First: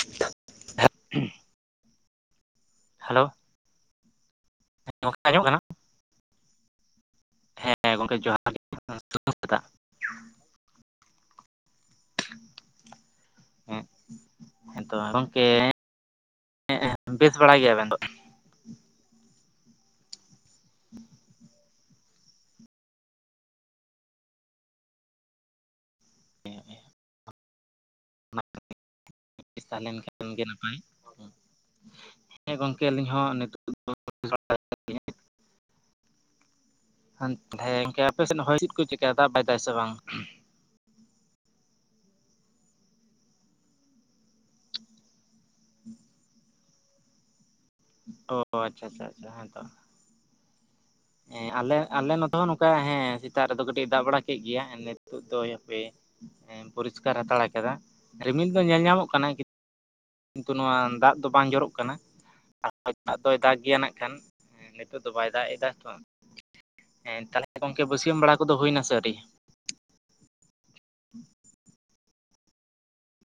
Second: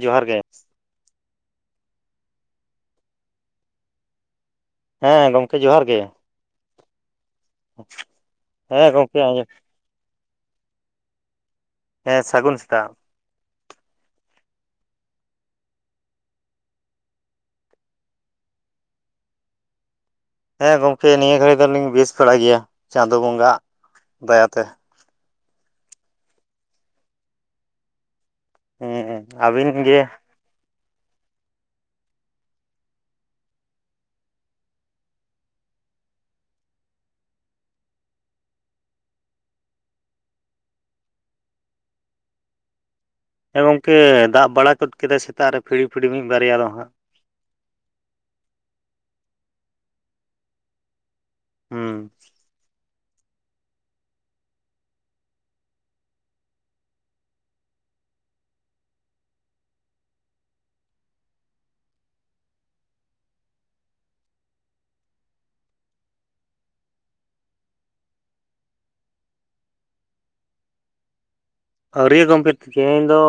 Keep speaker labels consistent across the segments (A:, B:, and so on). A: ᱡᱚᱦᱟᱨ ᱜᱮ᱾
B: ᱦᱮᱞᱳ᱾
A: ᱦᱮᱸ
B: ᱜᱚᱝᱠᱮ
A: ᱦᱮᱸ
B: ᱟᱸᱡᱚᱢᱚᱜ
A: ᱜᱚᱢᱠᱮ
B: ᱠᱟᱱᱟ
A: ᱡᱚᱦᱟᱨ ᱜᱮ᱾
B: ᱦᱮᱸ ᱜᱚᱝᱠᱮ ᱡᱚᱦᱟᱨ ᱜᱮ
A: ᱦᱮᱸ ᱜᱚᱝᱠᱮ
B: ᱥᱟᱹᱜᱩᱱ
A: ᱟᱸᱡᱚᱢ
B: ᱥᱮᱛᱟᱜ
A: ᱦᱮᱸ ᱥᱟᱹᱜᱩᱱ ᱥᱮᱛᱟᱜ᱾
B: ᱦᱮᱸ᱾ ᱦᱮᱸᱛᱚ ᱜᱚᱢᱠᱮ ᱵᱮᱥ ᱵᱟᱲᱟᱭ ᱜᱮᱭᱟᱵᱮᱱ ᱛᱚ?
A: ᱦᱮᱸ ᱜᱚᱢᱠᱮ ᱱᱤᱭᱟᱹ ᱜᱷᱟᱹᱲᱤ ᱫᱚᱞᱤᱧ ᱵᱮᱥ ᱵᱟᱲᱟᱭ ᱜᱮᱭᱟ᱾ ᱪᱟᱸᱫᱳ ᱵᱚᱸᱜᱟᱣᱟᱜ ᱫᱟᱭᱟᱛᱮ᱾
B: [unintelligible]
A: ᱦᱮᱸ
B: [unintelligible] ᱛᱟᱦᱮᱸ
A: ᱟᱹᱵᱤᱱ
B: ᱞᱮᱱᱠᱷᱟᱱ ᱜᱮ ᱱᱟᱯᱟᱭ᱾ ᱦᱮᱸ ᱜᱚᱝᱠᱮ ᱟᱹᱞᱤᱧ ᱦᱚᱸ ᱱᱤᱛᱚᱜ ᱫᱚ [unintelligible] [unintelligible] ᱜᱚᱝᱠᱮ ᱟᱯᱮᱥᱮᱫ ᱦᱚᱭ ᱪᱮᱫ ᱠᱟ, ᱫᱟᱜ ᱫᱟᱭ ᱫᱟᱭ ᱥᱮ ᱵᱟᱝ?
A: ᱦᱮᱸ ᱜᱚᱝᱠᱮ ᱫᱟᱜ ᱵᱟᱲᱟ ᱜᱚᱫ ᱠᱮᱫᱟᱭ ᱥᱮᱛᱟᱜ ᱨᱮ ᱯᱷᱤᱲᱤ ᱯᱷᱤᱲᱤ ᱢᱤᱫ ᱵᱟᱨᱭᱟ ᱫᱚ ᱦᱟᱸᱜ᱾
B: ᱚ ᱟᱪᱪᱷᱟ ᱟᱪᱪᱷᱟ ᱟᱪᱪᱷᱟ ᱦᱮᱸ ᱛᱚ᱾ ᱦᱮᱸ ᱟᱞᱮ
A: ᱦᱩᱸ
B: ᱟᱞᱮ ᱱᱚᱛᱮ ᱦᱚᱸ ᱱᱚᱠᱟ ᱛᱟ ᱦᱮᱸ ᱥᱮᱛᱟᱜ ᱨᱮᱫᱚ ᱠᱟᱹᱴᱤᱡ-ᱮ ᱫᱟᱜ ᱵᱟᱲᱟ ᱠᱮᱫ ᱜᱮᱭᱟ᱾ ᱮ ᱱᱤᱛᱚᱜ ᱫᱚᱭ ᱦᱟᱯᱮ ᱦᱮᱸ ᱯᱚᱨᱤᱥᱠᱟᱨ ᱦᱟᱛᱟᱲ ᱟᱠᱟᱫᱟ ᱨᱤᱢᱤᱞ ᱫᱚ ᱧᱮᱞ ᱧᱟᱢᱚᱜ ᱠᱟᱱᱟᱭ ᱠᱤᱱᱛᱩ ᱱᱚᱣᱟ ᱫᱟᱜ ᱫᱚ ᱵᱟᱝ ᱡᱚᱨᱚᱜ ᱠᱟᱱᱟ ᱟᱨ ᱫᱟᱜ ᱫᱚᱭ ᱫᱟᱜᱽ ᱜᱮᱭᱟ ᱱᱟᱜᱠᱷᱟᱱ᱾ ᱦᱮᱸ ᱱᱤᱛᱳᱜ ᱫᱚ ᱵᱟᱭ ᱫᱟᱜ ᱮᱫᱟ ᱛᱷᱚ᱾ ᱦᱮᱸ ᱛᱟᱦᱚᱞᱮ ᱜᱚᱢᱠᱮ ᱵᱟᱹᱥᱭᱟᱹᱢ ᱵᱟᱲᱟ ᱠᱚᱫᱚ ᱦᱩᱭᱱᱟ ᱥᱮ ᱟᱹᱣᱨᱤ?
A: ᱟᱹᱣᱨᱤᱭᱟ ᱜᱚᱢᱠᱮ ᱛᱮᱦᱮᱧ ᱫᱚ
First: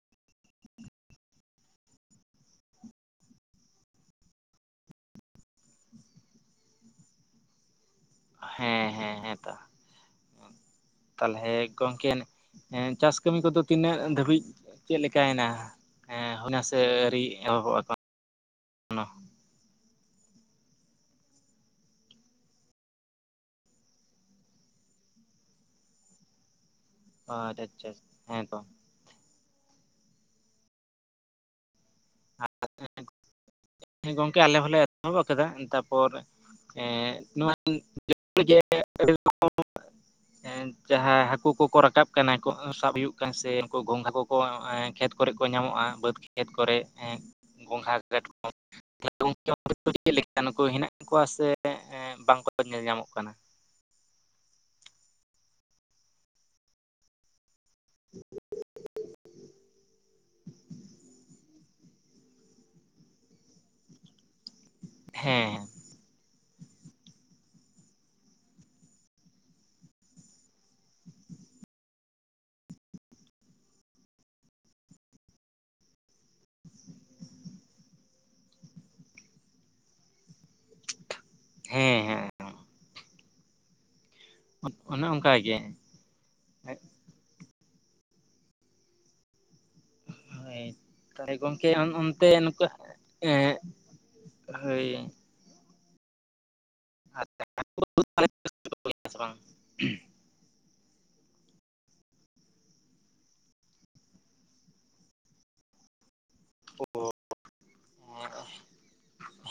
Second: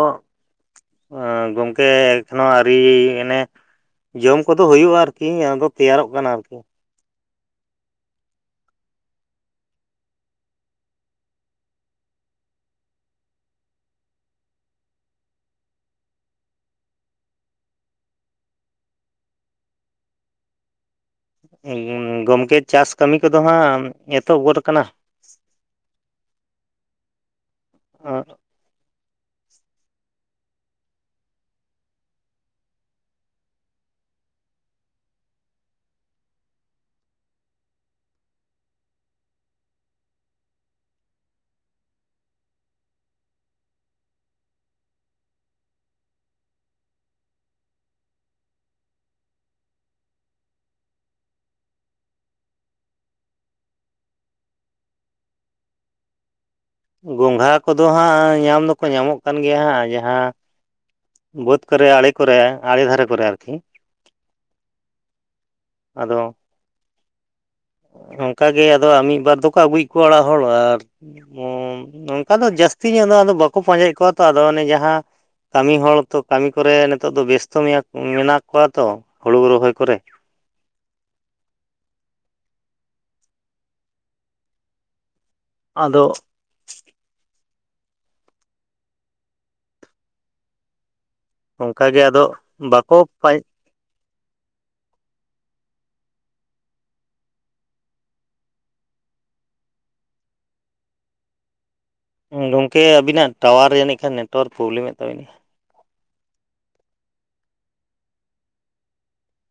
A: ᱚ ᱜᱚᱝᱠᱮ ᱮᱠᱷᱚᱱᱳ ᱟᱹᱨᱤ ᱮᱱᱮ ᱡᱚᱢ ᱠᱚᱫᱚ ᱦᱩᱭᱩᱜᱼᱟ ᱟᱨᱠᱤ ᱟᱫᱚ ᱛᱮᱭᱟᱨᱚᱜ ᱠᱟᱱᱟ ᱟᱨᱠᱤ᱾
B: ᱦᱮᱸ ᱦᱮᱸ ᱦᱮᱸᱛᱚ᱾ ᱛᱟᱦᱞᱮ ᱜᱚᱝᱠᱮ ᱚᱱᱮ ᱦᱮᱸ ᱪᱟᱥ ᱠᱟᱹᱢᱤ ᱠᱚᱫᱚ ᱛᱤᱱᱟᱹᱜ ᱫᱷᱟᱹᱵᱤᱡ ᱪᱮᱫ ᱞᱮᱠᱟᱭᱱᱟ? ᱦᱮᱸ ᱦᱩᱭᱱᱟ ᱥᱮ ᱟᱹᱨᱤ ᱮᱦᱚᱵᱚᱜ-ᱟ ᱮᱠᱷᱚᱱᱚ?
A: ᱜᱚᱢᱠᱮ ᱪᱟᱥ ᱠᱟᱹᱢᱤ ᱠᱚᱫᱚ ᱦᱟᱸᱜ ᱮᱛᱚᱦᱚᱵ ᱜᱚᱫ ᱟᱠᱟᱱᱟ᱾
B: [unintelligible]
A: ᱚ᱾
B: ᱦᱮᱸ ᱛᱚ᱾ ᱦᱮᱸ ᱜᱚᱝᱠᱮ ᱟᱞᱮ ᱦᱚᱸᱞᱮ ᱮᱛᱚᱦᱚᱵ ᱟᱠᱟᱫᱟ᱾ ᱛᱟᱨᱯᱚᱨ ᱮᱸᱜ ᱱᱚᱣᱟ [unintelligible] ᱡᱟᱦᱟᱸ ᱦᱟᱹᱠᱩ ᱠᱚᱠᱚ ᱨᱟᱠᱟᱵ ᱠᱟᱱᱟ ᱠᱚ, ᱥᱟᱵ ᱦᱩᱭᱩᱜ ᱠᱟᱱ ᱥᱮ ᱩᱱᱠᱩ ᱜᱚᱝᱜᱷᱟ ᱠᱚᱠᱚ ᱠᱷᱮᱛ ᱠᱚᱨᱮ ᱠᱚ ᱧᱟᱢᱚᱜᱼᱟ, ᱵᱟᱹᱫᱽ ᱠᱷᱮᱛ ᱠᱚᱨᱮ ᱜᱚᱸᱜᱷᱟ ᱠᱟᱴᱠᱚᱢ [unintelligible] ᱪᱮᱫ ᱞᱮᱠᱟ ᱱᱩᱠᱩ ᱦᱮᱱᱟᱜ ᱠᱚᱣᱟ ᱥᱮ ᱮᱸᱜ ᱵᱟᱝᱠᱚ ᱧᱮᱞ ᱧᱟᱢᱚᱜ ᱠᱟᱱᱟ?
A: ᱜᱚᱝᱜᱷᱟ ᱠᱚᱫᱚ ᱦᱟᱸᱜ ᱧᱟᱢ ᱫᱚᱠᱚ ᱧᱟᱢᱚᱜ ᱠᱟᱱ ᱜᱮᱭᱟ ᱦᱟᱸᱜ ᱡᱟᱦᱟᱸ ᱵᱟᱹᱫᱽ ᱠᱚᱨᱮ ᱟᱲᱮ ᱠᱚᱨᱮ, ᱟᱲᱮ ᱫᱷᱟᱨᱮ ᱠᱚᱨᱮ ᱟᱨᱠᱤ᱾
B: ᱦᱮᱸ ᱦᱮᱸ᱾
A: ᱟᱫᱚ ᱚᱱᱠᱟ ᱜᱮ ᱟᱫᱚ ᱟᱨ ᱢᱤᱫ ᱵᱟᱨ ᱫᱚᱠᱚ ᱟᱹᱜᱩᱭᱮᱫ ᱠᱚᱣᱟ ᱚᱲᱟᱜ ᱦᱚᱲ᱾ ᱟᱨ ᱚ ᱚᱱᱠᱟ ᱫᱚ ᱡᱟᱹᱥᱛᱤ ᱧᱚᱜ ᱫᱚ ᱟᱫᱚ ᱵᱟᱠᱚ ᱯᱟᱸᱡᱟᱭᱮᱫ ᱠᱚᱣᱟ ᱛᱚ ᱟᱫᱚ ᱚᱱᱮ ᱡᱟᱦᱟᱸ ᱠᱟᱹᱢᱤ ᱦᱚᱲ ᱛᱚ ᱠᱟᱹᱢᱤ ᱠᱚ ᱨᱮ ᱱᱤᱛᱚᱜ ᱫᱚ ᱵᱮᱥᱛᱚ ᱢᱮᱭᱟ ᱢᱮᱱᱟᱜ ᱠᱚᱣᱟ ᱛᱚ, ᱦᱩᱲᱩ ᱨᱚᱦᱚᱭ ᱠᱚᱨᱮ ᱾
B: ᱦᱚᱸ ᱦᱚᱸ ᱦᱚᱸ ᱾ ᱚᱱᱮ ᱚᱱᱠᱟᱭ ᱜᱮ ᱾
A: ᱟᱫᱚᱼᱼ
B: ᱦᱮᱸᱜ ᱾ ᱦᱳᱭ ᱛᱟᱦᱞᱮ ᱜᱚᱢᱠᱮ ᱟᱢ
A: ᱚᱱᱠᱟᱜᱮ ᱟᱫᱚ
B: ᱚᱱᱛᱮ ᱱᱩᱠᱩ
A: ᱵᱟᱠᱚ
B: ᱮ [unintelligible] ᱦᱳᱭ ᱾ ᱟᱪᱪᱷᱟ ᱦᱩᱭᱮᱜᱼᱟ ᱥᱮ ᱵᱟᱝ [unintelligible]
A: ᱜᱚᱝᱠᱮ ᱟᱵᱤ ᱱᱟᱜ ᱴᱟᱣᱟᱨ ᱡᱟᱹᱱᱤᱡ ᱠᱷᱟᱱ ᱱᱮᱴᱣᱟᱨᱠ ᱯᱨᱚᱵᱞᱮᱢ ᱮᱫ ᱛᱟᱵᱤᱱᱟ?
B: ᱚ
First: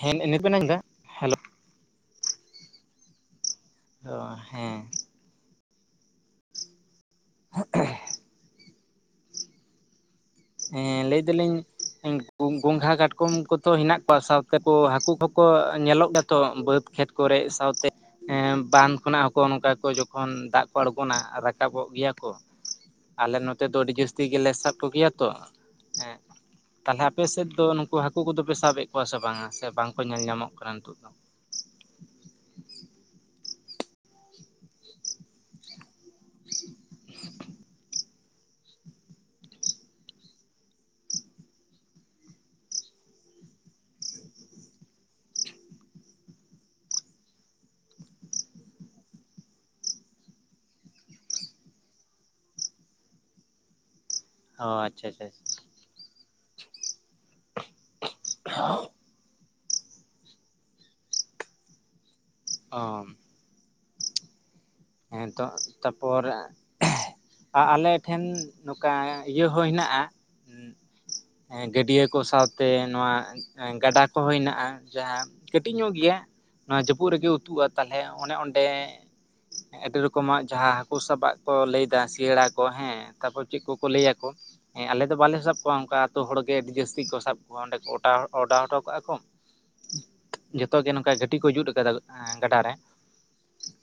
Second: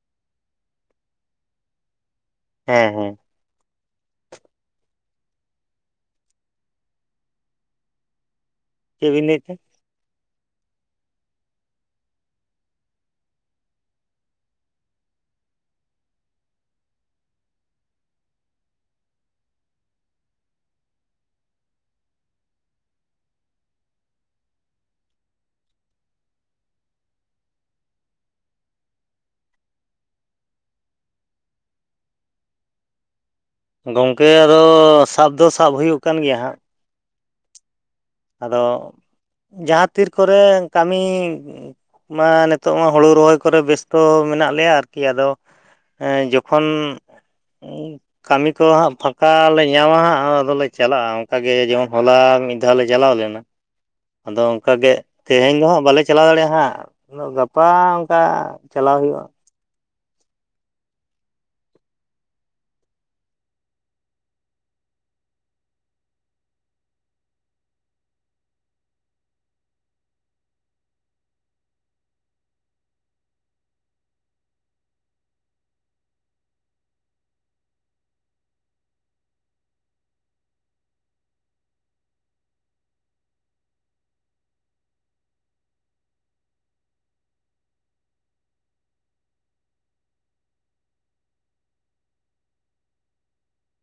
B: ᱦᱮᱸ ᱱᱤᱛ ᱵᱮᱱ ᱟᱸᱡᱚᱢᱫᱟ ᱦᱮᱞᱳᱼᱼ
A: ᱦᱮᱸ ᱦᱮᱸ ᱾
B: ᱚ ᱦᱮᱸ᱾ [inaudible]
A: ᱪᱮᱫ ᱵᱤᱱ ᱞᱟᱹᱭ ᱠᱮᱜᱼᱟ?
B: ᱦᱮᱸ ᱞᱟᱹᱭ ᱫᱟᱞᱤᱧᱼᱼ ᱜᱚᱸᱜᱷᱟ ᱠᱟᱴᱠᱚᱢ ᱠᱚ ᱛᱚ ᱦᱮᱱᱟᱜ ᱠᱚᱣᱟ ᱥᱟᱶᱛᱮ ᱠᱚ ᱦᱟᱹᱠᱩ ᱠᱚᱠᱚ ᱧᱮᱞᱚᱜ ᱜᱮᱭᱟ ᱛᱚ ᱵᱟᱹᱫᱽ ᱠᱷᱮᱛᱼᱼ ᱠᱚᱨᱮᱜ, ᱥᱟᱶᱛᱮᱼᱼ ᱦᱮᱸ ᱵᱟᱸᱫᱽ ᱠᱷᱚᱱᱟᱜ ᱦᱚᱸ ᱠᱚ ᱱᱚᱝᱠᱟ ᱠᱚ ᱡᱚᱠᱷᱚᱱ ᱫᱟᱜ ᱠᱚ ᱟᱬᱜᱚᱱᱟ ᱨᱟᱠᱟᱵᱚᱜ ᱜᱮᱭᱟ ᱠᱚ ᱾ ᱟᱞᱮ ᱱᱚᱛᱮ ᱫᱚ ᱟᱹᱰᱤ ᱡᱟᱹᱥᱛᱤ ᱜᱮᱞᱮ ᱥᱟᱵ ᱠᱚᱜᱮᱭᱟ ᱛᱚ ᱦᱮᱸ᱾ ᱛᱟᱞᱦᱮ ᱟᱯᱮ ᱥᱮᱫ ᱫᱚ ᱱᱩᱠᱩ ᱦᱟᱹᱠᱩ ᱠᱚᱫᱚ ᱯᱮ ᱥᱟᱵᱮᱫ ᱠᱚᱣᱟ ᱥᱮ ᱵᱟᱝᱟ, ᱥᱮ ᱵᱟᱝᱠᱚ ᱧᱮᱞ ᱧᱟᱢᱚᱜ ᱠᱟᱱᱟ ᱱᱤᱛᱚᱜ ᱫᱚ?
A: ᱜᱚᱝᱠᱮ ᱟᱫᱚ ᱥᱟᱵ ᱫᱚ ᱥᱟᱵ ᱦᱩᱭᱩᱜᱼᱼ ᱠᱟᱱ ᱜᱮᱭᱟ ᱦᱟᱜ ᱾
B: [inaudible]
A: ᱟᱫᱚ ᱡᱟᱦᱟᱸ ᱛᱤᱨ ᱠᱚᱨᱮ ᱠᱟᱹᱢᱤᱼᱼ ᱢᱟ ᱱᱤᱛᱚᱜ ᱢᱟ ᱦᱩᱲᱩ ᱨᱚᱦᱚᱭ ᱠᱚ ᱨᱮ ᱵᱮᱥᱛᱚ ᱢᱮᱱᱟᱜ ᱞᱮᱭᱟ, ᱟᱨᱠᱤ ᱟᱫᱚᱼᱼ ᱮᱸ ᱡᱚᱠᱷᱚᱱᱼᱼ
B: [unintelligible]
A: ᱠᱟᱹᱢᱤ ᱠᱚ ᱦᱟᱸᱜ ᱯᱷᱟᱠᱟ ᱞᱮ ᱧᱟᱢᱟ ᱦᱟᱸᱜ, ᱟᱫᱚ ᱞᱮ ᱪᱟᱞᱟᱜᱼᱟ ᱚᱝᱠᱟᱜ ᱜᱮ ᱡᱮᱢᱚᱱ ᱦᱚᱞᱟ ᱢᱤᱫ ᱫᱷᱟᱣ ᱞᱮᱼᱼ ᱪᱟᱞᱟᱣ ᱞᱮᱱᱟ, ᱟᱫᱚ
B: ᱚ
A: ᱚᱱᱠᱟ ᱜᱮ
B: ᱟᱪᱪᱷᱟ ᱟᱪᱪᱷᱟ
A: ᱛᱮᱦᱮᱧ ᱫᱚ ᱦᱟᱸᱜ ᱵᱟᱞᱮ ᱪᱟᱞᱟᱣ ᱫᱟᱲᱮᱭᱟᱜᱼᱟ ᱦᱟᱸᱜ ᱾ ᱩᱱᱫᱳ ᱜᱟᱯᱟ ᱚᱱᱠᱟ ᱪᱟᱞᱟᱣ ᱦᱩᱭᱩᱜᱼᱟ ᱾
B: ᱚᱸ ᱦᱮᱸ ᱛᱚ ᱛᱟᱯᱚᱨᱮ [inaudible] ᱟᱞᱮ ᱴᱷᱮᱱ ᱱᱚᱝᱠᱟ ᱤᱭᱟᱹ ᱦᱚᱸ ᱦᱮᱱᱟᱜᱼᱟᱼᱼ ᱜᱟᱹᱰᱤᱭᱟᱹ ᱠᱚ ᱥᱟᱶᱛᱮ ᱱᱚᱣᱟᱼᱼ ᱜᱟᱰᱟ ᱠᱚ ᱦᱚᱸ ᱦᱮᱱᱟᱜᱼᱟ, ᱡᱟᱦᱟᱸ ᱠᱟᱹᱴᱤᱡ ᱧᱚᱜ ᱜᱮᱭᱟ ᱾ ᱱᱚᱣᱟ ᱡᱟᱹᱯᱩᱫ ᱨᱮᱜᱮ ᱩᱛᱩᱜᱼᱟ ᱛᱟᱞᱦᱮ ᱚᱱᱮ ᱚᱸᱰᱮᱼᱼ ᱟᱹᱰᱤ ᱨᱚᱠᱚᱢᱟᱜ ᱡᱟᱦᱟᱸ ᱦᱟᱹᱠᱩ ᱥᱟᱵᱟᱜ ᱠᱚ ᱞᱟᱹᱭᱮᱫᱟ ᱥᱤᱭᱟᱹᱲᱟ ᱠᱚ ᱦᱮᱸ, ᱛᱟᱯᱚᱨᱮ ᱪᱮᱫ ᱠᱚᱠᱚ ᱞᱟᱹᱭᱟ ᱠᱚ ᱾ ᱦᱮᱸ ᱟᱞᱮ ᱫᱚ ᱵᱟᱞᱮ ᱥᱟᱵ ᱠᱚᱣᱟ ᱚᱱᱠᱟ ᱟᱛᱩ ᱦᱚᱲᱜᱮ ᱟᱹᱰᱤ ᱡᱟᱹᱥᱛᱤ ᱠᱚ ᱥᱟᱵ ᱠᱚᱣᱟ, ᱚᱸᱰᱮ ᱠᱚ ᱚᱰᱟᱣ ᱦᱚᱴᱚ ᱠᱟᱜᱼᱟ ᱠᱚᱼᱼ ᱡᱚᱛᱚ ᱜᱮ ᱱᱚᱝᱠᱟ ᱜᱷᱟᱹᱴᱤ ᱠᱚ ᱡᱩᱛ ᱠᱟᱫᱟ ᱜᱟᱰᱟᱨ ᱨᱮ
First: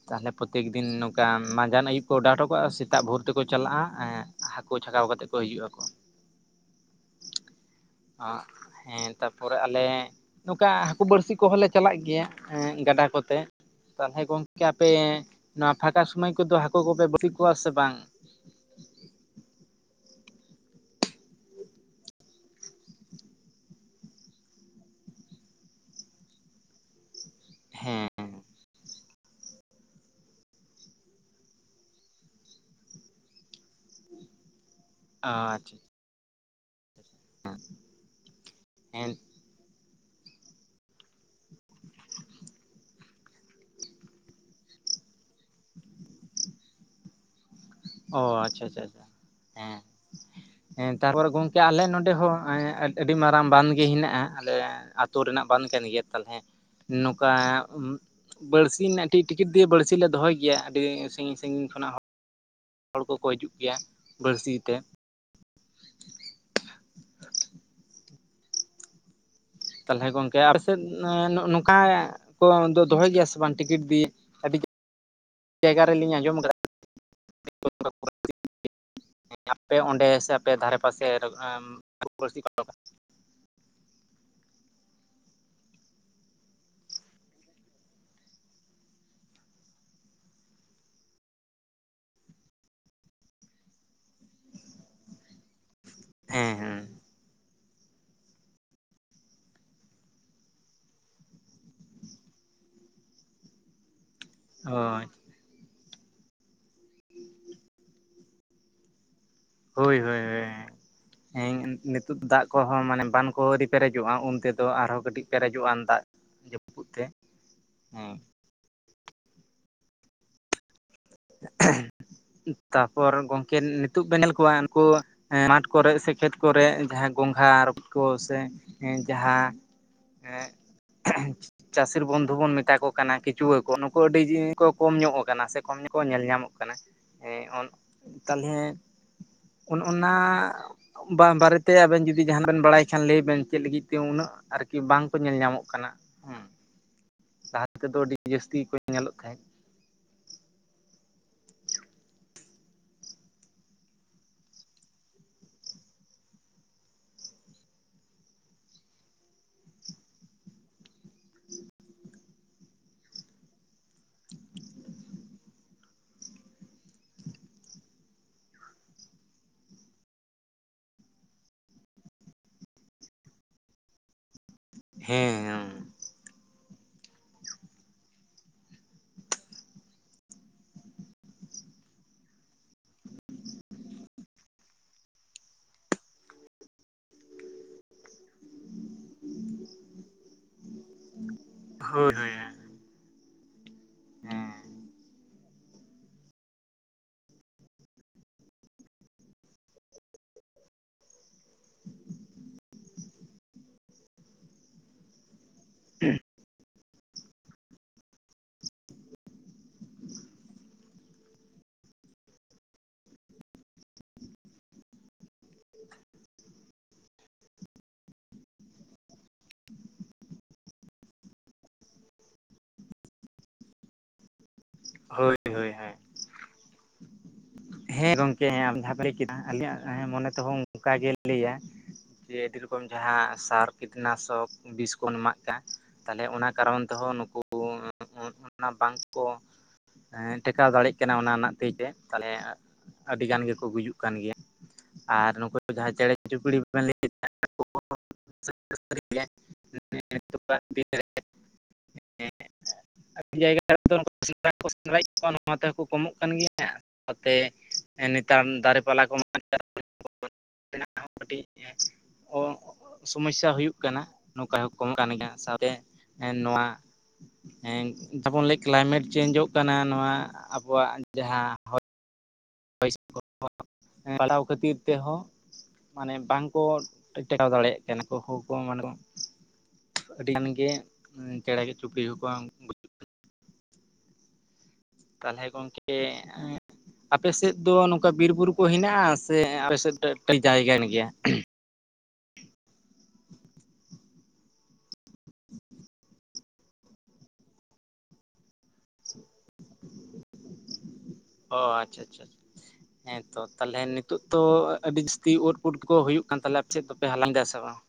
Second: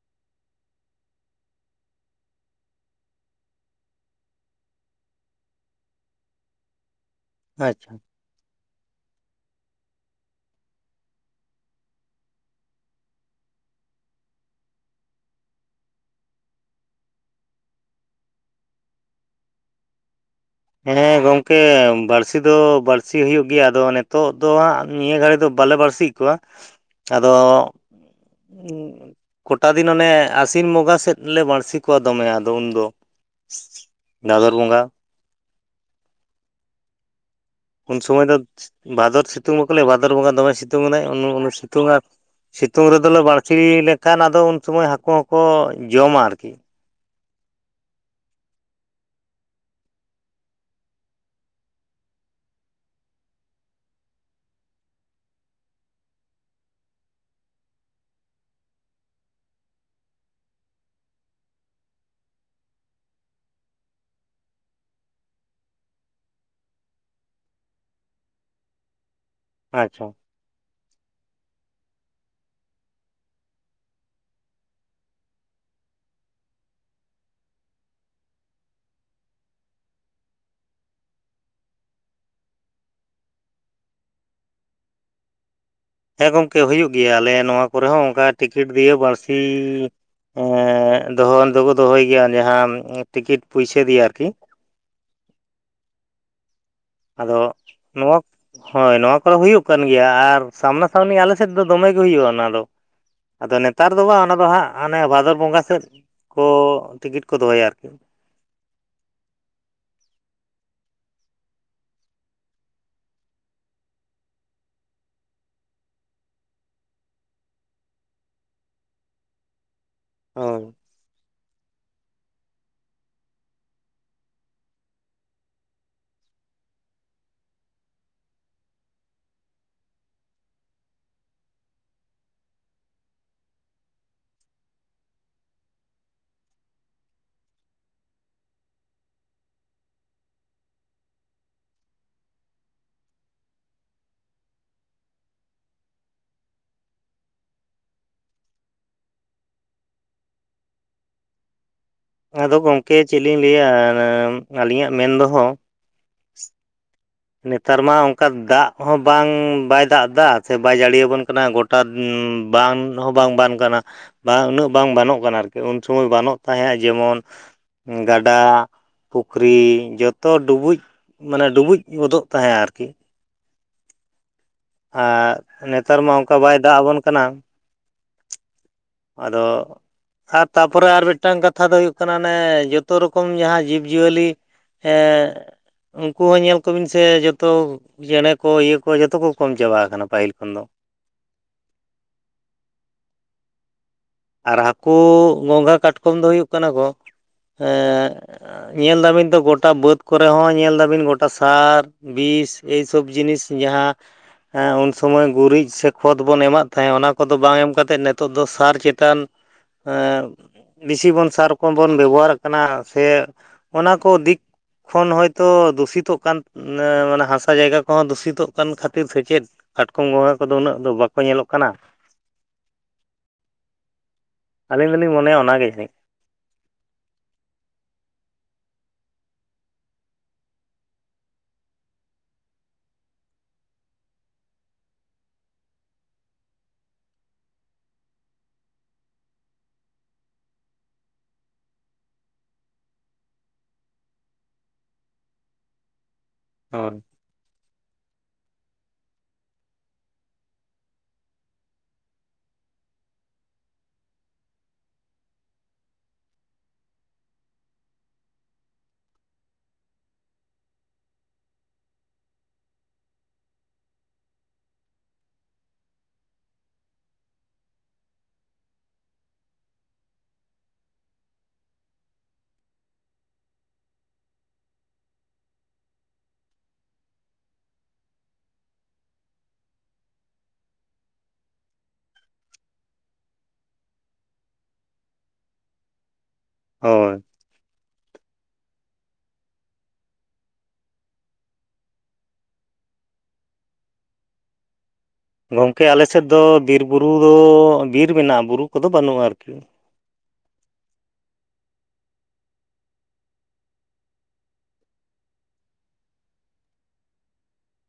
B: ᱛᱟᱞᱦᱮᱼᱼ ᱯᱨᱚᱛᱛᱮᱠ ᱫᱤᱱ ᱱᱚᱝᱠᱟ ᱢᱟᱸᱡᱟᱱ ᱟᱹᱭᱩᱵ ᱠᱚ ᱚᱰᱟᱣ ᱦᱚᱴᱚ ᱠᱟᱜᱼᱟ, ᱥᱮᱛᱟᱜ ᱵᱷᱩᱨ ᱛᱮᱠᱚ ᱪᱟᱞᱟᱜᱼᱟ ᱾ ᱦᱟᱹᱠᱩ ᱪᱷᱟᱠᱟᱣ ᱠᱟᱛᱮᱜ ᱠᱚ ᱦᱤᱡᱩᱜ ᱟᱠᱚ ᱾
A: ᱟᱪᱪᱷᱟ ᱾
B: ᱦᱮᱸ ᱛᱟᱨᱯᱚᱨᱮ ᱟᱞᱮᱼᱼ ᱱᱚᱝᱠᱟ ᱦᱟᱹᱠᱩ ᱵᱟᱹᱲᱥᱤ ᱠᱚ ᱦᱚᱸ ᱞᱮ ᱪᱟᱞᱟᱜ ᱜᱮᱭᱟ ᱜᱟᱰᱟ ᱠᱚᱛᱮ ᱾ ᱛᱟᱞᱦᱮ ᱜᱚᱝᱠᱮ ᱟᱯᱮ, ᱱᱚᱣᱟ ᱯᱷᱟᱠᱟ ᱥᱩᱢᱟᱹᱭ ᱠᱚᱫᱚ ᱦᱟᱹᱠᱩ ᱠᱚ ᱯᱮ ᱵᱟᱹᱲᱥᱤ ᱠᱚᱣᱟ ᱥᱮ ᱵᱟᱝ?
A: ᱦᱮᱸ ᱜᱚᱝᱠᱮ ᱵᱟᱲᱥᱤ ᱫᱚ ᱵᱟᱲᱥᱤ ᱦᱩᱭᱩᱜ ᱜᱮᱭᱟ ᱟᱫᱚ ᱱᱤᱛᱚᱜ ᱫᱚ ᱦᱟᱸᱜ ᱱᱤᱭᱟᱹ ᱜᱷᱟᱹᱲᱤᱡ ᱫᱚ ᱵᱟᱞᱮ ᱵᱟᱲᱥᱤᱭᱮᱫ ᱠᱚᱣᱟ᱾
B: [inaudible]
A: ᱟᱫᱚᱻ
B: ᱦᱮᱸ
A: ᱦᱩᱸ ᱠᱚᱴᱟ ᱫᱤᱱ ᱚᱱᱮ ᱟᱥᱤᱱ ᱵᱚᱸᱜᱟ ᱥᱮᱫ ᱞᱮ ᱵᱟᱬᱥᱤ ᱠᱚᱣᱟ ᱫᱚᱢᱮ ᱟᱫᱚ ᱩᱱᱫᱚ᱾ ᱵᱷᱟᱫᱚᱨ ᱵᱚᱸᱜᱟ,
B: ᱟᱻ ᱪᱷᱟ᱾
A: ᱩᱱ ᱥᱚᱢᱚᱭ ᱫᱚ
B: ᱦᱮᱸ
A: ᱵᱷᱟᱫᱚᱨ ᱥᱤᱛᱩᱝ ᱠᱟᱱᱟᱭ, ᱵᱷᱟᱫᱚᱨ ᱵᱚᱸᱜᱟ ᱫᱚᱢᱮ ᱥᱤᱛᱩᱝ ᱠᱟᱱᱟᱭ, ᱩᱱ ᱩᱱ ᱥᱤᱛᱩᱝᱟᱭ᱾ ᱥᱤᱛᱩᱝ ᱨᱮᱫᱚᱞᱮ ᱵᱟᱬᱥᱤ ᱞᱮᱠᱷᱟᱱ ᱟᱫᱚ ᱩᱱ ᱥᱢᱟᱹᱭ ᱦᱟᱹᱠᱩ ᱦᱚᱸᱠᱚ ᱡᱚᱢᱟ ᱟᱨᱠᱤ᱾
B: ᱚ, ᱟᱪᱪᱷᱟ ᱟᱪᱪᱷᱟ ᱪᱷᱟ ᱦᱮᱸ᱾ ᱦᱮᱸ ᱛᱟᱨᱯᱚᱨᱮ ᱜᱚᱝᱠᱮ ᱟᱞᱮ ᱱᱚᱸᱰᱮ ᱮᱸ ᱟᱹᱰᱤ ᱢᱟᱨᱟᱝ ᱵᱟᱸᱫᱽᱜᱮ ᱦᱮᱱᱟᱜ-ᱟ ᱟᱞᱮ ᱟᱹᱛᱩ ᱨᱮᱱᱟᱜ ᱵᱟᱸᱫᱽ ᱠᱟᱱ ᱜᱮᱭᱟ ᱛᱟᱞᱦᱮ ᱱᱚᱝᱠᱟ, ᱩᱸᱜ ᱵᱟᱹᱲᱥᱤ ᱨᱮᱱᱟᱜ ᱴᱤ ᱴᱤᱠᱤᱴ ᱫᱤᱭᱮ ᱵᱟᱹᱲᱥᱤ ᱞᱮ ᱫᱚᱦᱚᱭ ᱜᱮᱭᱟ ᱟᱹᱰᱤ ᱥᱟᱜᱤᱧ ᱥᱟᱜᱤᱧ ᱠᱷᱚᱱᱟᱜ ᱦᱚᱸ ᱦᱚᱲ ᱠᱚᱠᱚ ᱦᱤᱡᱩᱜ ᱜᱮᱭᱟ ᱵᱟᱹᱲᱥᱤ ᱛᱮ᱾
A: ᱟᱪᱪᱷᱟ
B: ᱛᱟᱞᱦᱮ ᱜᱚᱝᱠᱮ ᱟᱨ ᱥᱮᱫ ᱱᱚ-ᱱᱚᱝᱠᱟ ᱠᱚ ᱫᱚᱦᱚᱭ ᱜᱮᱭᱟ ᱥᱮ ᱵᱟᱝ ᱴᱤᱠᱤᱴ ᱫᱤᱭᱮ? ᱟᱹᱰᱤ ᱡᱟᱭᱜᱟ ᱨᱮᱞᱤᱧ ᱟᱸᱡᱚᱢ ᱠᱟᱫᱟ [unintelligible] ᱟᱯᱮ ᱚᱸᱰᱮ ᱥᱮ ᱟᱯᱮ ᱫᱷᱟᱨᱮ ᱯᱟᱥᱮ ᱮᱸᱻ ᱦᱟᱹᱠᱩ ᱵᱟᱹᱲᱥᱤ ᱠᱚ [unintelligible]
A: ᱦᱮᱸ ᱜᱚᱝᱠᱮ ᱦᱩᱭᱩᱜ ᱜᱮᱭᱟ, ᱟᱞᱮ ᱱᱚᱣᱟ ᱠᱚᱨᱮ ᱦᱚᱸ ᱚᱝᱠᱟ ᱴᱤᱠᱤᱴ ᱫᱤᱭᱮ ᱵᱟᱬᱥᱤ ᱮᱸᱻᱜ, ᱫᱚᱦᱚ ᱫᱚᱠᱚ ᱫᱚᱦᱚᱭ ᱜᱮᱭᱟ ᱡᱟᱦᱟᱸ ᱴᱤᱠᱤᱴ ᱯᱩᱭᱥᱟᱹ ᱫᱤᱭᱮ ᱟᱨᱠᱤ᱾
B: ᱦᱮᱸ ᱦᱮᱸ᱾
A: ᱟᱫᱚ ᱱᱚᱣᱟ ᱦᱳᱭ, ᱱᱚᱣᱟ ᱠᱚᱫᱚ ᱦᱩᱭᱩᱜ ᱠᱟᱱ ᱜᱮᱭᱟ ᱟᱨ ᱥᱟᱢᱱᱟ ᱥᱟᱢᱱᱤ ᱟᱞᱮ ᱥᱮᱫ ᱫᱚ ᱫᱚᱢᱮ ᱜᱮ ᱦᱩᱭᱩᱜ-ᱟ ᱚᱱᱟ ᱫᱚ᱾ ᱟᱫᱚ ᱱᱮᱛᱟᱨ ᱫᱚ ᱵᱟ, ᱚᱱᱟ ᱫᱚ ᱦᱟᱸᱜ ᱦᱟᱱᱮ
B: ᱦᱳᱭ
A: ᱵᱷᱟᱫᱚᱨ ᱵᱚᱸᱜᱟ ᱥᱮᱫ ᱠᱚ ᱴᱤᱠᱤᱴ ᱠᱚ ᱫᱚᱦᱚᱭᱟ ᱟᱨᱠᱤ᱾
B: ᱦᱳᱭ ᱦᱳᱭ ᱦᱳᱭ ᱮᱸᱻ᱾ ᱦᱮᱸ ᱱᱤᱛᱳᱜ ᱫᱟᱜ ᱠᱚᱦᱚᱸ ᱢᱟᱱᱮ ᱵᱟᱱ ᱠᱚ ᱟᱹᱣᱨᱤ ᱯᱮᱨᱮᱡᱚᱜ-ᱟ ᱩᱱ ᱛᱮᱫᱚ ᱟᱨᱦᱚᱸ ᱠᱟᱹᱴᱤᱡ ᱯᱮᱨᱮᱡᱚᱜ-ᱟ ᱫᱟᱜ᱾ ᱡᱟᱹᱯᱩᱫ ᱛᱮ ᱦᱩᱸ᱾
A: ᱦᱚᱸ᱾
B: ᱛᱟᱯᱚᱨ ᱜᱚᱝᱠᱮ ᱱᱤᱛᱳᱜ ᱵᱮᱱ ᱧᱮᱞ ᱠᱚᱣᱟ ᱩᱝᱠᱩ ᱮᱸ, ᱢᱟᱴᱷ ᱠᱚᱨᱮᱜ ᱥᱮ ᱠᱷᱮᱛ ᱠᱚᱨᱮᱜ ᱡᱟᱦᱟᱸ ᱜᱚᱝᱜᱷᱟ, ᱨᱚᱠᱚᱡ ᱠᱚ ᱥᱮ ᱡᱟᱦᱟᱸ ᱮᱸᱜ ᱪᱟᱹᱥᱤᱨ ᱵᱚᱱᱫᱷᱩ ᱵᱚᱱ ᱢᱮᱛᱟ ᱠᱚ ᱠᱟᱱᱟ ᱠᱤᱪᱩᱣᱟᱹ ᱠᱚ ᱱᱩᱠᱩ ᱟᱹᱰᱤ ᱡᱤ ᱠᱚ ᱠᱚᱢ ᱧᱚᱜ ᱠᱟᱱᱟ ᱥᱮ ᱠᱚᱢ ᱧᱚᱜ ᱠᱚ ᱧᱮᱞ ᱧᱟᱢᱚᱜ ᱠᱟᱱᱟ, ᱮᱸ ᱚᱱ ᱛᱟᱞᱦᱮ ᱚᱱ-ᱚᱱᱟ ᱵᱟᱝ, ᱵᱟᱨᱮᱛᱮ ᱟᱵᱮᱱ ᱡᱩᱫᱤ ᱡᱟᱸᱦᱟᱱᱟᱜ ᱵᱮᱱ ᱵᱟᱲᱟᱭ ᱠᱷᱟᱱ ᱞᱟᱹᱭ ᱵᱮᱱ ᱪᱮᱫ ᱞᱟᱹᱜᱤᱫ ᱛᱮ ᱩᱱᱟᱹᱜ ᱟᱨᱠᱤ ᱵᱟᱝ ᱛᱚ ᱧᱮᱞ ᱧᱟᱢᱚᱜ ᱠᱟᱱᱟ, ᱦᱩᱸ᱾ ᱞᱟᱦᱟ ᱛᱮᱫᱚ ᱟᱹᱰᱤ ᱡᱟᱹᱥᱛᱤ ᱠᱚ ᱧᱮᱞᱚᱜ ᱛᱟᱦᱮᱸᱫ᱾
A: ᱟᱫᱚ ᱜᱚᱝᱠᱮ ᱪᱮᱫ ᱞᱤᱧ ᱞᱟᱹᱭᱟ ᱟᱱᱟ ᱟᱹᱞᱤᱧᱟᱜ ᱢᱮᱱ ᱫᱚᱦᱚ [inaudible] ᱱᱮᱛᱟᱨ ᱢᱟ ᱚᱝᱠᱟ ᱫᱟᱜ ᱦᱚᱸ ᱵᱟᱝ, ᱵᱟᱭ ᱫᱟᱜᱫᱟ ᱥᱮ ᱵᱟᱭ ᱡᱟᱹᱲᱤᱭᱟᱵᱚᱱ ᱠᱟᱱᱟ ᱜᱚᱴ ᱢᱟ, ᱵᱟᱱ ᱦᱚᱸ ᱵᱟᱝ ᱵᱟᱝᱴᱱ ᱠᱟᱱᱟ᱾ ᱵᱟᱝ ᱩᱱᱟᱹᱜ ᱵᱟᱝ ᱵᱟᱱᱚᱜ ᱠᱟᱱᱟ ᱟᱨᱠᱤ, ᱩᱱ ᱥᱚᱢᱚᱭ ᱵᱟᱹᱱᱩᱜ ᱛᱟᱦᱮᱸᱷ-ᱟ ᱡᱮᱢᱚᱱ ᱜᱟᱰᱟ, ᱯᱩᱠᱷᱨᱤ ᱡᱚᱛᱚ ᱰᱩᱵᱩᱡ ᱢᱟᱱᱮ ᱰᱩᱵᱩᱡ ᱜᱚᱫᱚᱜ ᱛᱟᱦᱮᱸᱜ-ᱟ ᱟᱨᱠᱤ᱾ ᱟᱨ
B: ᱦᱮᱸ
A: ᱱᱮᱛᱟᱨ ᱢᱟ ᱚᱝᱠᱟ ᱵᱟᱭ ᱫᱟᱜ ᱟᱵᱚᱱ ᱠᱟᱱᱟ᱾ ᱟᱫᱚ᱾ ᱟᱨ ᱛᱟᱯᱚᱨᱮ ᱟᱨ ᱢᱤᱫᱴᱟᱝ ᱠᱟᱛᱷᱟ ᱫᱚ ᱦᱩᱭᱩᱜ ᱠᱟᱱᱟ ᱚᱱᱮ ᱡᱚᱛᱚ ᱨᱚᱠᱚᱢ ᱡᱟᱦᱟᱸ ᱡᱤᱵᱽ-ᱡᱤᱭᱟᱹᱞᱤ ᱦᱮᱸ ᱩᱱᱠᱩ ᱦᱚᱸ ᱧᱮᱞ ᱠᱚᱵᱤᱱ ᱥᱮ ᱡᱚᱛᱚ ᱪᱮᱬᱮ ᱠᱚ, ᱤᱭᱟᱹ ᱠᱚ, ᱡᱚᱛᱚ ᱠᱚ ᱠᱚᱢ ᱪᱟᱵᱟ ᱟᱠᱟᱱᱟ ᱯᱟᱹᱦᱤᱞ ᱠᱷᱚᱱ ᱫᱚ᱾
B: ᱦᱳᱭ ᱡᱳᱭ ᱦᱳᱭ᱾
A: ᱟᱨ
B: ᱦᱮᱸ
A: ᱦᱟᱹᱠᱩ ᱜᱚᱝᱜᱷᱟ ᱠᱟᱴᱠᱚᱢ ᱫᱚ ᱦᱩᱭᱩᱜ ᱠᱟᱱᱟ ᱠᱚ ᱮᱸᱜ ᱧᱮᱞ ᱫᱟᱹᱵᱤᱱ ᱛᱚ ᱜᱚᱴᱟ ᱵᱟᱹᱫᱽ ᱠᱚᱨᱮ ᱦᱚᱸ ᱧᱮᱞ ᱫᱟᱹᱵᱤᱱ ᱜᱚᱴᱟ ᱥᱟᱨ ᱵᱤᱥ ᱮᱭ ᱥᱚᱵ ᱡᱤᱱᱤᱥ ᱡᱟᱦᱟᱸ ᱦᱮᱸ ᱩᱱ ᱥᱚᱢᱚᱭ ᱜᱩᱨᱤᱡ ᱥᱮ ᱠᱷᱚᱛ ᱵᱚᱱ ᱮᱢᱟᱜ ᱛᱟᱦᱮᱸᱫ ᱚᱱᱟ ᱠᱚᱫᱚ ᱵᱟᱝ ᱮᱢ ᱠᱟᱛᱮᱫ ᱱᱤᱛᱚᱜ ᱫᱚ ᱥᱟᱨ ᱪᱮᱛ ᱛᱟᱱ ᱮᱸ ᱵᱮᱥᱤ ᱵᱚᱱ ᱥᱟᱨ ᱨᱚᱠᱚᱢ ᱵᱚᱱ ᱵᱮᱵᱚᱦᱟᱨ ᱠᱟᱱᱟ ᱥᱮ ᱚᱱᱟ ᱠᱚ ᱫᱤᱠ ᱠᱷᱚᱱ ᱦᱚᱳᱭᱛᱚ ᱫᱩᱥᱤᱛᱚᱜ ᱠᱟᱱ ᱢᱟᱱᱮ ᱦᱟᱥᱟ ᱡᱟᱭᱜᱟ ᱠᱚᱦᱚᱸ ᱫᱩᱥᱤᱛᱚᱜ ᱠᱟᱱ ᱠᱷᱟᱹᱛᱤᱨ ᱥᱮ ᱪᱮᱫ? ᱠᱟᱴᱠᱚᱢ, ᱵᱚᱸᱜᱟ ᱠᱚᱫᱚ ᱩᱱᱟᱹᱜ ᱫᱚ ᱵᱟᱠᱚ ᱧᱮᱞᱚᱜ ᱠᱟᱱᱟ᱾ ᱟᱹᱞᱤᱧ ᱫᱚᱞᱤᱧ
B: ᱦᱳᱭ
A: ᱢᱚᱱᱮᱭᱟ ᱚᱱᱟ ᱜᱮ
B: ᱦᱳᱭ ᱦᱳᱭ
A: ᱡᱟᱱᱤᱡ᱾
B: ᱦᱮᱸ ᱜᱚᱝᱠᱮ ᱦᱮᱸ, ᱟᱢ ᱡᱟᱦᱟᱢ ᱞᱟᱹᱭ ᱠᱮᱫᱟ ᱟᱞᱤᱧ ᱦᱮᱸ ᱢᱚᱱᱮ ᱛᱮᱦᱚᱸ ᱚᱱᱠᱟ ᱜᱮ ᱞᱟᱹᱭᱟ᱾ ᱡᱮ ᱟᱹᱰᱤ ᱨᱚᱠᱚᱢ ᱡᱟᱦᱟᱸ ᱥᱟᱨ ᱠᱤᱴᱱᱟᱥᱚᱠ᱾ ᱵᱤᱥ ᱠᱚᱱ ᱮᱢᱟᱜ ᱠᱟᱱ ᱛᱟᱦᱚᱞᱮ ᱚᱱᱟ ᱠᱟᱨᱚᱱ ᱛᱮᱦᱚᱸ ᱱᱩᱠᱩ ᱚᱱᱟ ᱵᱟᱝᱠᱚ ᱴᱮᱠᱟᱣ ᱫᱟᱲᱮᱜ ᱠᱟᱱᱟ ᱚᱱᱟ ᱨᱮᱱᱟᱜ ᱛᱟᱹᱭ ᱛᱮᱫ᱾ ᱛᱟᱦᱚᱞᱮ ᱟᱹᱰᱤ ᱜᱟᱱ ᱜᱮᱠᱚ ᱜᱩᱡᱩᱜ ᱠᱟᱱ ᱜᱮᱭᱟ᱾ ᱟᱨ ᱱᱩᱠᱩ ᱡᱟᱦᱟᱸᱭ ᱪᱮᱬᱮ ᱪᱩᱯᱲᱤ ᱵᱮᱱ
A: ᱦᱳᱭ
B: ᱞᱟᱹᱭᱮᱫ [unintelligible] [unintelligible] [unintelligible] ᱛᱮ ᱱᱮᱛᱟᱨ ᱫᱟᱨᱮ ᱯᱟᱞᱟ ᱠᱚ [unintelligible] ᱛᱮᱱᱟᱜ ᱦᱚᱸ ᱠᱟᱹᱴᱤᱡ ᱚ ᱥᱚᱢᱚᱥᱥᱟ ᱦᱩᱭᱩᱜ ᱠᱟᱱᱟ ᱱᱚᱝᱠᱟ ᱦᱚᱸ ᱠᱚᱢᱚᱜ ᱠᱟᱱ ᱜᱮᱭᱟ ᱥᱟᱶᱛᱮ ᱱᱚᱣᱟ ᱦᱮᱸ ᱛᱟᱵᱚᱱ ᱞᱟᱹᱭ ᱠᱞᱟᱭᱢᱮᱴ ᱪᱮᱧᱡᱚᱜ ᱠᱟᱱᱟ ᱱᱚᱣᱟ ᱟᱵᱚᱣᱟᱜ ᱡᱟᱦᱟᱸ ᱦᱚᱭ [unintelligible] ᱯᱟᱞᱴᱟᱣ ᱠᱷᱟᱹᱛᱤᱨ ᱛᱮᱦᱚᱸ᱾ ᱢᱟᱱᱮ ᱵᱟᱝᱠᱚ ᱴᱮᱠᱟᱣ ᱫᱟᱲᱮᱭᱟᱜ ᱠᱟᱱᱟ ᱠᱚ ᱦᱳ ᱠᱚ ᱢᱟᱱᱮ ᱠᱚ ᱟᱹᱰᱤ ᱜᱟᱱ ᱜᱮ ᱪᱮᱬᱮ ᱪᱩᱯᱲᱤ ᱦᱚ ᱠᱚᱣᱟ ᱩᱱᱠᱩ ᱛᱟᱦᱚᱞᱮ ᱜᱚᱝᱠᱮ
A: ᱦᱳᱭ
B: ᱟᱯᱮ ᱥᱮᱫ ᱫᱚ ᱱᱚᱝᱠᱟ ᱵᱤᱨ ᱵᱩᱨᱩ ᱠᱚ ᱦᱮᱱᱟᱜᱼᱟ ᱥᱮ ᱟᱯᱮ ᱥᱮᱫ [inaudible] ᱡᱟᱭᱜᱟ ᱠᱟᱱ ᱜᱮᱭᱟ?
A: ᱜᱚᱝᱠᱮ ᱟᱞᱮ ᱥᱮᱫ ᱟᱫᱚ ᱵᱤᱨ ᱵᱩᱨᱩ ᱫᱚ ᱵᱤᱨ ᱢᱮᱱᱟᱜᱼᱟ ᱵᱩᱨᱩ ᱠᱚᱫᱚ ᱵᱟᱹᱱᱩᱜᱼᱟ ᱟᱨᱠᱤ᱾
B: ᱚ ᱟᱪᱪᱷᱟ ᱟᱪᱪᱷᱟ᱾ ᱦᱮᱸ ᱛᱚ ᱛᱟᱦᱚᱞᱮ ᱱᱤᱛᱳ ᱛᱚ ᱟᱹᱰᱤ ᱡᱟᱹᱥᱛᱤ ᱳᱫᱽ ᱯᱩᱴᱠᱟᱹ ᱠᱚ ᱦᱩᱭᱩᱜ ᱠᱟᱱ ᱛᱟᱞᱮᱭᱟ ᱟᱯᱮ ᱥᱮᱫ ᱫᱚᱯᱮ ᱦᱟᱞᱟᱝᱫᱟ ᱥᱮ ᱵᱟᱝ?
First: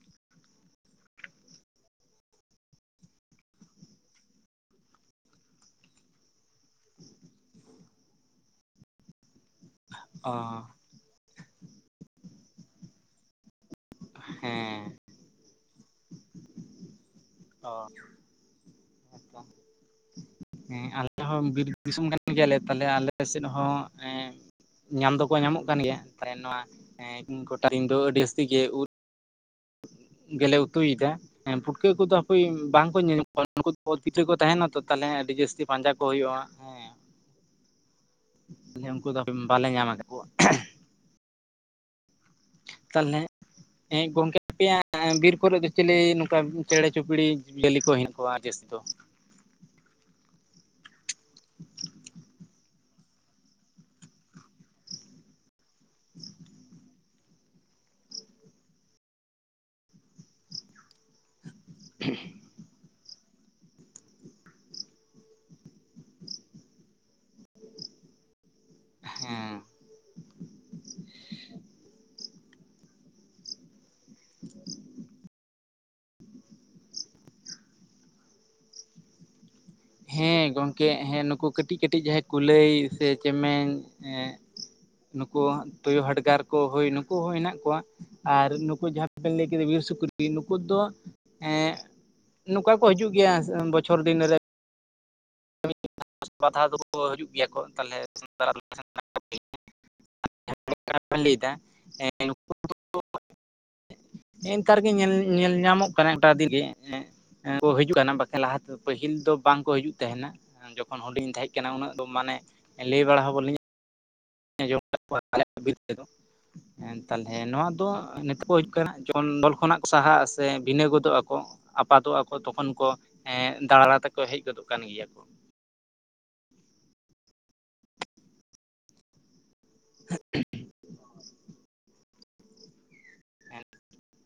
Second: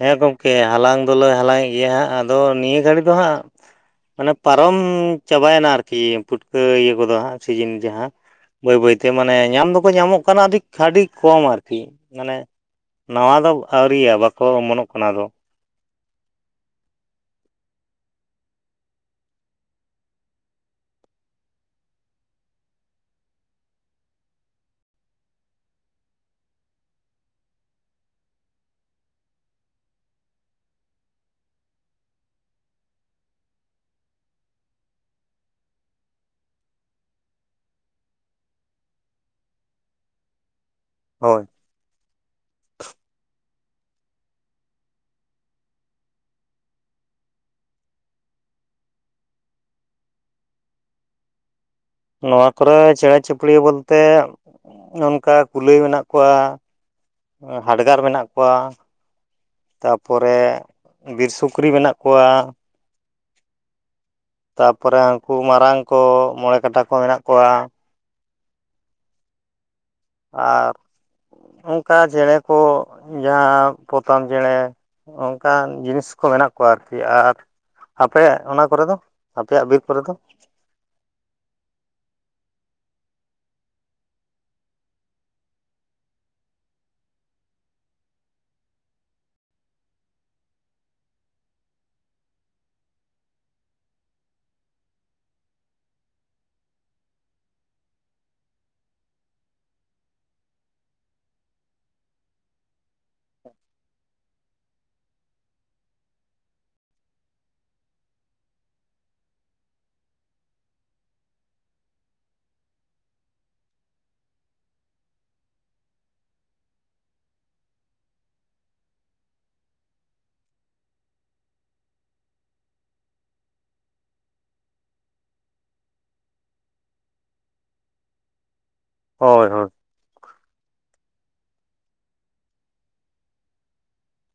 A: ᱦᱮᱸ ᱜᱚᱢᱠᱮ ᱦᱟᱞᱟᱝ ᱫᱚᱞᱮ ᱦᱟᱞᱟᱝ ᱮᱫ ᱜᱮᱭᱟ ᱦᱟᱸᱜ ᱟᱫᱚ ᱱᱤᱭᱟᱹ ᱜᱷᱟᱹᱲᱤ ᱫᱚ ᱦᱟᱸᱜ ᱢᱟᱱᱮ ᱯᱟᱨᱚᱢ ᱪᱟᱵᱟᱭᱮᱱᱟ ᱟᱨᱠᱤ ᱯᱩᱴᱠᱟᱹ ᱤᱭᱟᱹ ᱠᱚᱫᱚ ᱦᱟᱸᱜ ᱥᱤᱡᱤᱱ ᱡᱟᱦᱟᱸ᱾ ᱵᱟᱹᱭ ᱵᱟᱹᱭ ᱛᱮ ᱢᱟᱱᱮ ᱧᱟᱢ ᱫᱚᱠ ᱠᱚ ᱧᱟᱢᱚᱜ
B: ᱚ
A: ᱠᱟᱱᱟ ᱟᱹᱰᱤ ᱠᱷᱟᱹᱰᱤ ᱠᱚᱢ ᱟᱨᱠᱤ᱾ ᱢᱟᱱᱮ ᱱᱟᱣᱟ ᱫᱚ ᱟᱹᱣᱨᱤᱭᱟ᱾ ᱵᱟᱠᱚ ᱚᱢᱚᱱᱚᱜ
B: ᱦᱮᱸ᱾
A: ᱠᱟᱱᱟ ᱟᱫᱚ
B: ᱚ ᱦᱮᱸ ᱛᱚ᱾ ᱦᱮᱸ ᱟᱞᱮ ᱦᱚᱸ ᱵᱤᱨ ᱫᱤᱥᱚᱢ ᱠᱟᱱ ᱜᱮᱭᱟᱞᱮ ᱛᱟᱞᱦᱮ ᱟᱞᱮ ᱥᱮᱫ ᱦᱚᱸ ᱮᱸ ᱧᱟᱢ ᱫᱚᱠᱚ ᱧᱟᱢᱚᱜ ᱠᱟᱱ ᱜᱮᱭᱟ ᱛᱟᱦᱮ ᱱᱚᱣᱟ ᱮᱸ ᱠᱴᱟ ᱫᱤᱱ ᱟᱹᱰᱤ ᱡᱟᱹᱥᱛᱤ ᱜᱮ ᱩᱫᱽ ᱜᱮᱞᱮ ᱩᱛᱩᱭᱮᱫᱟ᱾ ᱦᱮᱸ ᱯᱷᱩᱴᱠᱟᱹ ᱠᱚᱫᱚ ᱦᱟᱠᱚᱭ ᱵᱟᱝᱠᱚ ᱧᱮᱞᱧᱟᱢᱚᱜ ᱠᱟᱱᱟ᱾ ᱩᱱᱠᱩ ᱯᱤᱫᱽᱨᱟᱹ ᱠᱚ ᱛᱟᱦᱮᱱᱟ ᱛᱚ ᱛᱟᱦᱮ ᱟᱹᱰᱤ ᱡᱟᱹᱥᱛᱤ ᱯᱟᱸᱡᱟ ᱠᱚ ᱦᱩᱭᱩᱜᱼᱟ ᱦᱮᱸ᱾ ᱟᱮ ᱛᱟᱦᱞᱮ ᱩᱱᱠᱩ ᱫᱚ ᱦᱟᱯᱮ ᱵᱟᱞᱮ ᱧᱟᱢ ᱟᱠᱟᱫ ᱠᱚᱣᱟ᱾
A: ᱦᱳᱭ᱾
B: ᱛᱟᱞᱦᱮ, ᱦᱮᱸ ᱜᱚᱝᱠᱮ ᱟᱯᱮᱭᱟᱜ ᱵᱤᱨ ᱠᱚᱨᱮ ᱫᱚ ᱪᱤᱞᱤ ᱱᱚᱝᱠᱟ ᱪᱮᱬᱮ ᱪᱩᱯᱲᱤ ᱡᱤᱭᱟᱹᱞᱤ ᱠᱚ ᱦᱮᱱᱟᱜ ᱠᱚᱣᱟ ᱡᱟᱹᱥᱛᱤ ᱫᱚ?
A: ᱱᱚᱣᱟ ᱠᱚᱨᱮ ᱪᱮᱬᱮ ᱪᱤᱯᱲᱤ ᱵᱚᱞᱛᱮ ᱚᱱᱠᱟ ᱠᱩᱞᱟᱹᱭ ᱢᱮᱱᱟᱜ ᱠᱚᱣᱟ᱾ ᱮᱸ ᱦᱟᱰᱜᱟᱨ ᱢᱮᱱᱟᱜ ᱠᱚᱣᱟ, ᱛᱟᱯᱚᱨᱮ ᱵᱤᱨ ᱥᱩᱠ ᱠᱨᱤ ᱢᱮᱱᱟᱜ ᱠᱚᱣᱟ, ᱛᱟᱯᱚᱨᱮ ᱦᱟᱹᱱᱠᱩ ᱢᱟᱨᱟᱝ ᱠᱚ ᱢᱚᱬᱮ ᱠᱟᱴᱟ ᱠᱚ ᱢᱮᱱᱟᱜ ᱠᱚᱣᱟ,
B: ᱦᱮᱸ᱾
A: ᱟᱨ ᱚᱱᱠᱟ ᱪᱮᱬᱮ ᱠᱚ ᱡᱟᱦᱟᱸ ᱯᱚᱛᱟᱢ ᱪᱮᱬᱮ, ᱚᱱᱠᱟᱱ ᱡᱤᱱᱤᱥ ᱠᱚ ᱢᱮᱱᱟᱜ ᱠᱚᱣᱟ ᱟᱨᱠᱤ ᱟᱨ ᱟᱯᱮᱭᱟᱜ ᱚᱱᱟ ᱠᱚᱨᱮ ᱫᱚ ᱟᱯᱮᱭᱟᱜ ᱵᱤᱨ ᱠᱚᱨᱮ ᱫᱚ
B: ᱦᱮᱸ ᱜᱚᱝᱠᱮ ᱦᱮᱸ ᱱᱩᱠᱩ ᱠᱟᱹᱴᱤᱡ ᱠᱟᱹᱴᱤᱡ ᱡᱟᱦᱟᱸᱭ ᱠᱩᱞᱟᱹᱭ ᱥᱮ ᱪᱮᱢᱮᱧ ᱮᱸ ᱱᱩᱠᱩ ᱛᱩᱭᱩ ᱦᱟᱰᱜᱟᱨ ᱠᱚ ᱦᱩᱭ ᱱᱩᱠᱩ ᱦᱚᱸ ᱦᱮᱱᱟᱜ ᱠᱚᱣᱟ᱾ ᱟᱨ ᱱᱩᱠᱩ ᱡᱟᱦᱟᱸ ᱵᱮᱱ ᱞᱟᱹᱭ ᱠᱮᱫᱟ ᱵᱤᱨ ᱥᱩᱠᱨᱤ ᱱᱩᱠᱩ ᱫᱚ ᱮᱸ ᱱᱚᱠᱟ ᱠᱚ ᱦᱤᱡᱩᱜ ᱜᱮᱭᱟ ᱵᱚᱪᱷᱚᱨ ᱫᱤᱱ ᱨᱮ, [inaudible] ᱵᱟᱫᱷᱟ ᱫᱚᱠᱚ ᱦᱤᱡᱩᱜ ᱜᱮᱭᱟ ᱠᱚ ᱛᱟᱞᱦᱮ [inaudible] [inaudible] ᱞᱟᱹᱭᱫᱟ [inaudible] ᱱᱮᱜ-ᱮ ᱱᱮᱛᱟᱨ ᱜᱮ ᱧᱮᱞ ᱧᱮᱞ ᱧᱟᱢᱚᱜ ᱠᱟᱱᱟ [inaudible] ᱜᱮ ᱮᱸᱜ ᱮᱸ ᱠᱚ ᱦᱤᱡᱩᱜ ᱠᱟᱱᱟ ᱵᱟᱠᱷᱟᱱ ᱞᱟᱦᱟ ᱛᱮᱫᱚ ᱯᱟᱹᱦᱤᱞ ᱫᱚ ᱵᱟᱝᱠᱚ ᱦᱤᱡᱩᱜ ᱛᱟᱦᱮᱱᱟ ᱡᱚᱠᱷᱚᱱ ᱦᱩᱰᱤᱧ ᱛᱟᱦᱮᱸᱜ ᱠᱟᱱᱟ ᱩᱱᱟᱹᱜ ᱫᱚ ᱢᱟᱱᱮ ᱞᱟᱹᱭ ᱵᱟᱲᱟ ᱦᱚ ᱵᱟᱞᱤᱧ [inaudible] ᱛᱟᱞᱦᱮ ᱱᱚᱣᱟ ᱫᱚ [inaudible] ᱫᱚᱞ ᱠᱷᱚᱱᱟᱜ ᱠᱚ ᱥᱟᱦᱟᱜᱼᱟ ᱥᱮ ᱵᱷᱤᱱᱟᱹ ᱜᱚᱫᱚᱜ ᱟᱠᱚ, ᱟᱯᱟᱛᱚᱜᱼᱟ ᱛᱚᱠᱷᱚᱱ ᱠᱚ ᱮᱸ ᱫᱟᱬᱟ ᱛᱮᱠᱚ ᱦᱮᱡ ᱜᱚᱫᱚᱜ ᱠᱟᱱ ᱜᱮᱭᱟ ᱠᱚ᱾
A: ᱦᱳᱭ ᱦᱳᱭ᱾
B: [inaudible] ᱦᱮᱸ᱾